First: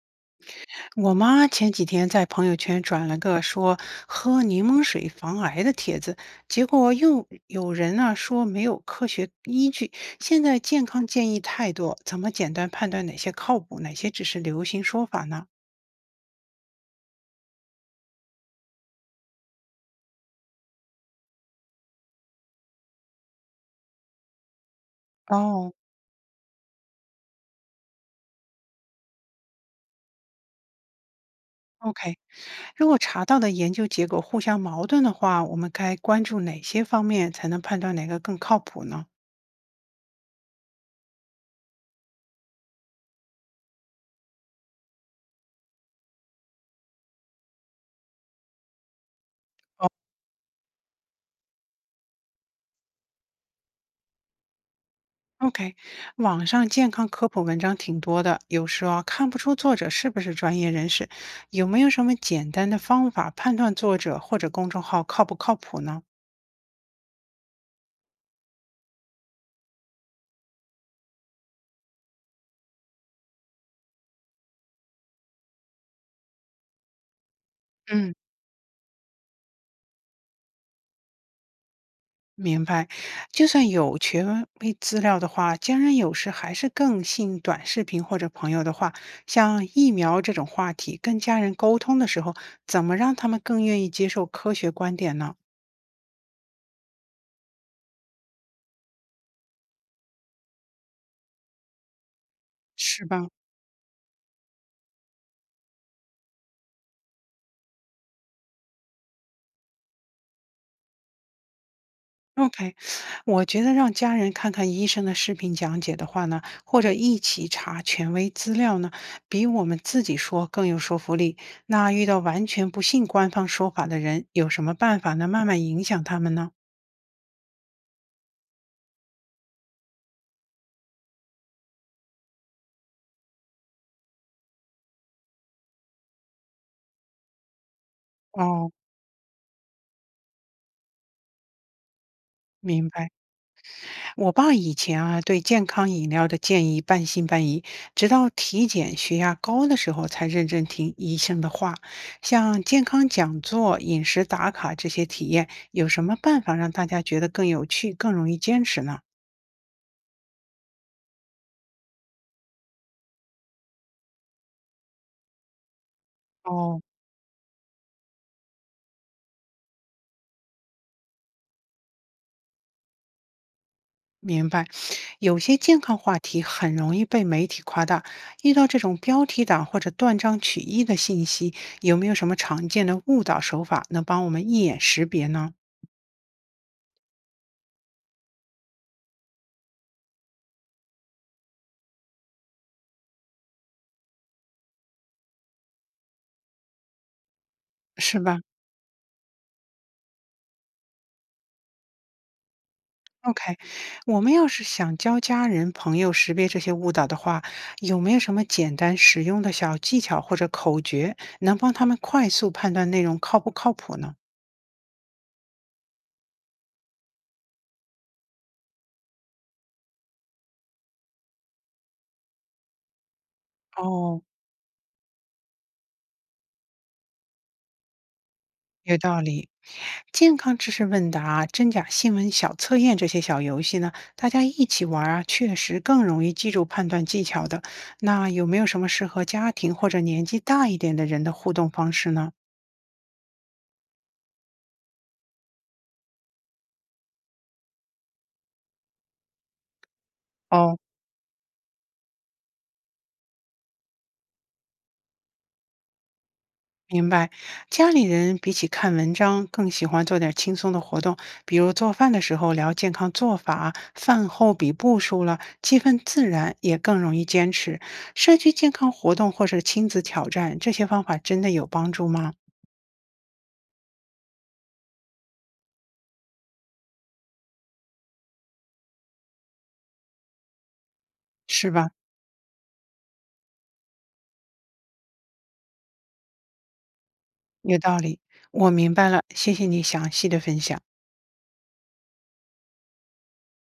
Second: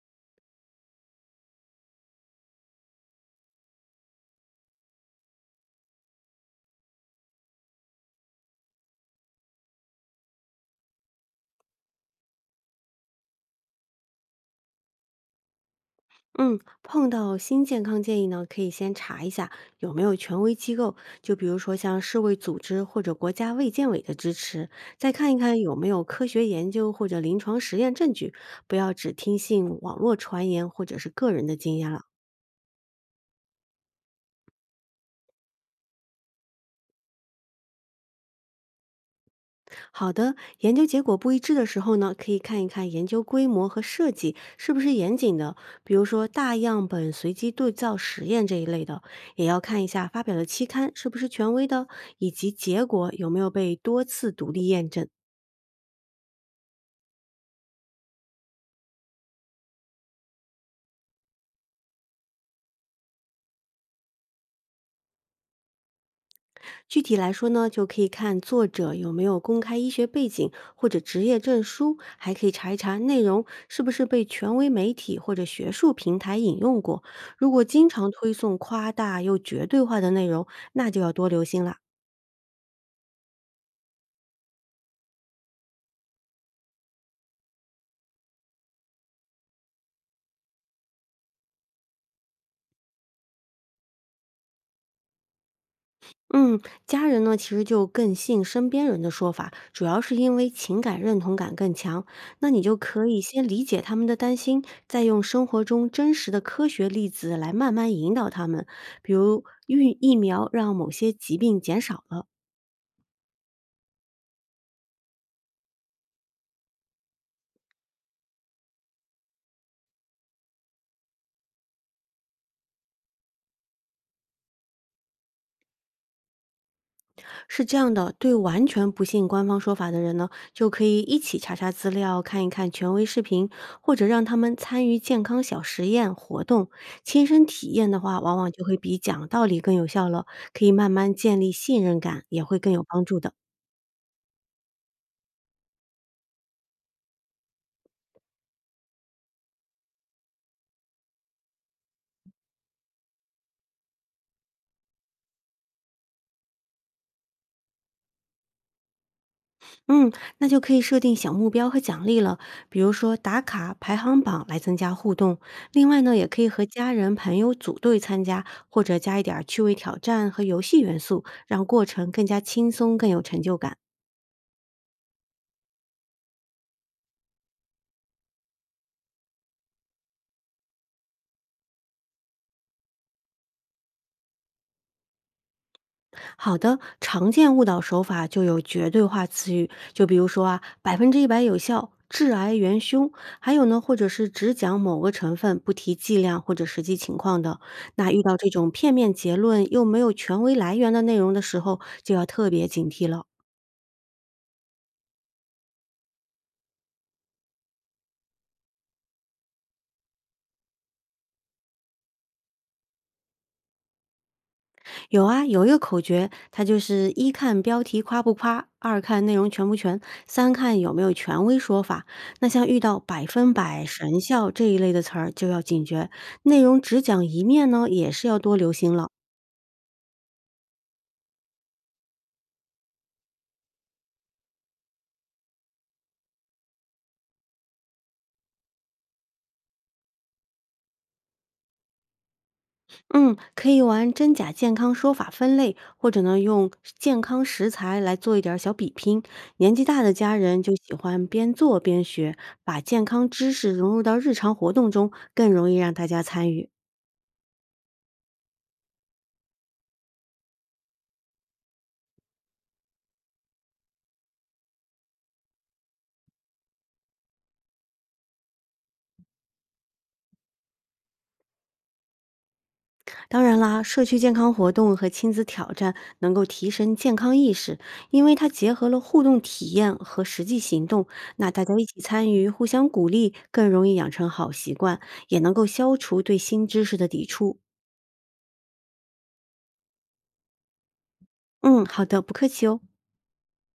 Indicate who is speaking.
Speaker 1: 我妈前几天在朋友圈转了个说喝柠檬水防癌的帖子，结果又有人呢、说没有科学依据。现在健康建议太多，怎么简单判断哪些靠谱，哪些只是流行说法呢？
Speaker 2: 嗯，碰到新健康建议呢，可以先查一下有没有权威机构，就比如说像世卫组织或者国家卫健委的支持，再看一看
Speaker 1: 哦
Speaker 2: 有没有科学研究或者临床实验证据，不要只听信网络传言或者是个人的经验了。
Speaker 1: ，OK，如果查到的研究结果互相矛盾的话，我们该关注哪些方面才能判断哪个更靠谱呢？
Speaker 2: 好的，研究结果不一致的时候呢，可以看一看研究规模和设计是不是严谨的，比如说大样本随机对照实验这一类的，也要看一下发表的期刊是不是权威的，以及结果有没有被多次独立验证。
Speaker 1: OK，网上健康科普文章挺多的，有时候啊看不出作者是不是专业人士，有没有什么简单的方法判断作者或者公众号靠不靠谱呢？
Speaker 2: 具体来说呢，就可以看作者有没有公开医学背景或者职业证书，还可以查一查内容是不是被权威媒体或者学术平台引用过。如果经常
Speaker 1: 嗯，
Speaker 2: 推送夸大又绝对化的内容，那就要多留心啦。
Speaker 1: 明白，就算有权威资料的话，家人有时还是更信短视频或者朋友的话。像疫苗这种话题，跟家人沟通的时候，怎么让他们更愿意接受科学观点呢？
Speaker 2: 嗯，家人呢其实就更信身边人的说法，主要是因为情感认同感更强。那你就可
Speaker 1: 是
Speaker 2: 以
Speaker 1: 吧？
Speaker 2: 先理解他们的担心，再用生活中真实的科学例子来慢慢引导他们，比如运疫苗让某些疾病减少，
Speaker 1: OK，我觉得让家人看看医生的视频讲解的话呢，或者一起查权威资料呢，比我们自己说更有说服力。那遇到完全不信官方说法的人，有什么办法能慢慢影响他们呢？
Speaker 2: 是这样的，对完全不信官方说法的人呢，就可以一起查查资料，看一看权威视频，或者让他们参与健康小实验活动，亲身体验的话，往往就
Speaker 1: 哦，
Speaker 2: 会比讲道理更有效了，可以慢慢建立信任感，也会更有
Speaker 1: 明
Speaker 2: 帮
Speaker 1: 白。
Speaker 2: 助的。
Speaker 1: 我爸以前啊，对健康饮料的建议半信半疑，直到体检血压高的时候才认真听医生的话。像健康讲座、饮食打卡这些体验，有什么办法让大家觉得更有趣、更容易坚持呢？
Speaker 2: 嗯，那就可以设定小目标和奖励了，比如说打卡、排行榜来增加互动。另外呢，也可以和
Speaker 1: 哦，
Speaker 2: 家人、朋友组队参加，或者加一点儿趣味挑战和游戏元素，让过程更加轻松、更有成就感。
Speaker 1: 明白。有些健康话题很容易被媒体夸大，遇到这种标题党或者断章取义的信息，有没有什么常见的误导手法能帮我们一眼识别呢？
Speaker 2: 好的，常见误导手法就有绝对化词语，就比如说啊，100%有效，致癌元凶，还有呢，或者是只讲某个成分，不提剂量或者实际情况的。那
Speaker 1: 是
Speaker 2: 遇到
Speaker 1: 吧？
Speaker 2: 这种片面结论又没有权威来源的内容的时候，就要特别警惕了。
Speaker 1: OK，我们要是想教家人朋友识别这些误导的话，有没有什么简单实用的小技巧或者口诀，能帮他们快速判断内容靠不靠谱呢？
Speaker 2: 有啊，有一个口诀，它就是一看标题夸不夸，二看内容全不全，三看有没有权威说法。那像遇到百分百神
Speaker 1: 哦，
Speaker 2: 效这一类的词儿，就要警觉；内容只讲一面呢，也是要多留心
Speaker 1: 有
Speaker 2: 了。
Speaker 1: 道理。健康知识问答、真假新闻小测验这些小游戏呢，大家一起玩儿啊，确实更容易记住判断技巧的。那有没有什么适合家庭或者年纪大一点的人的互动方式呢？
Speaker 2: 嗯，可以玩真假健康说法分类，或者呢用健康食材来做一点儿小比拼。年纪大的家人就
Speaker 1: 哦，
Speaker 2: 喜欢边做边学，把健康知识融入到日常活动中，更容易让大家参与。
Speaker 1: 明白，家里人比起看文章更喜欢做点轻松的活动，比如做饭的时候聊健康做法，饭后比步数了，气氛自然，也更容易坚持。社区健康活动或是亲子挑战，这些方法真的有帮助吗？
Speaker 2: 当然啦，社区健康活动和亲子挑战能够提升健康意识，因为它结合了互动体验和实际行动。那大
Speaker 1: 是
Speaker 2: 家一
Speaker 1: 吧？
Speaker 2: 起参与，互相鼓励，更容易养成好习惯，也能够消除对新知识的抵触。
Speaker 1: 有道理，我明白了，谢谢你详细的分享。
Speaker 2: 嗯，好的，不客气哦。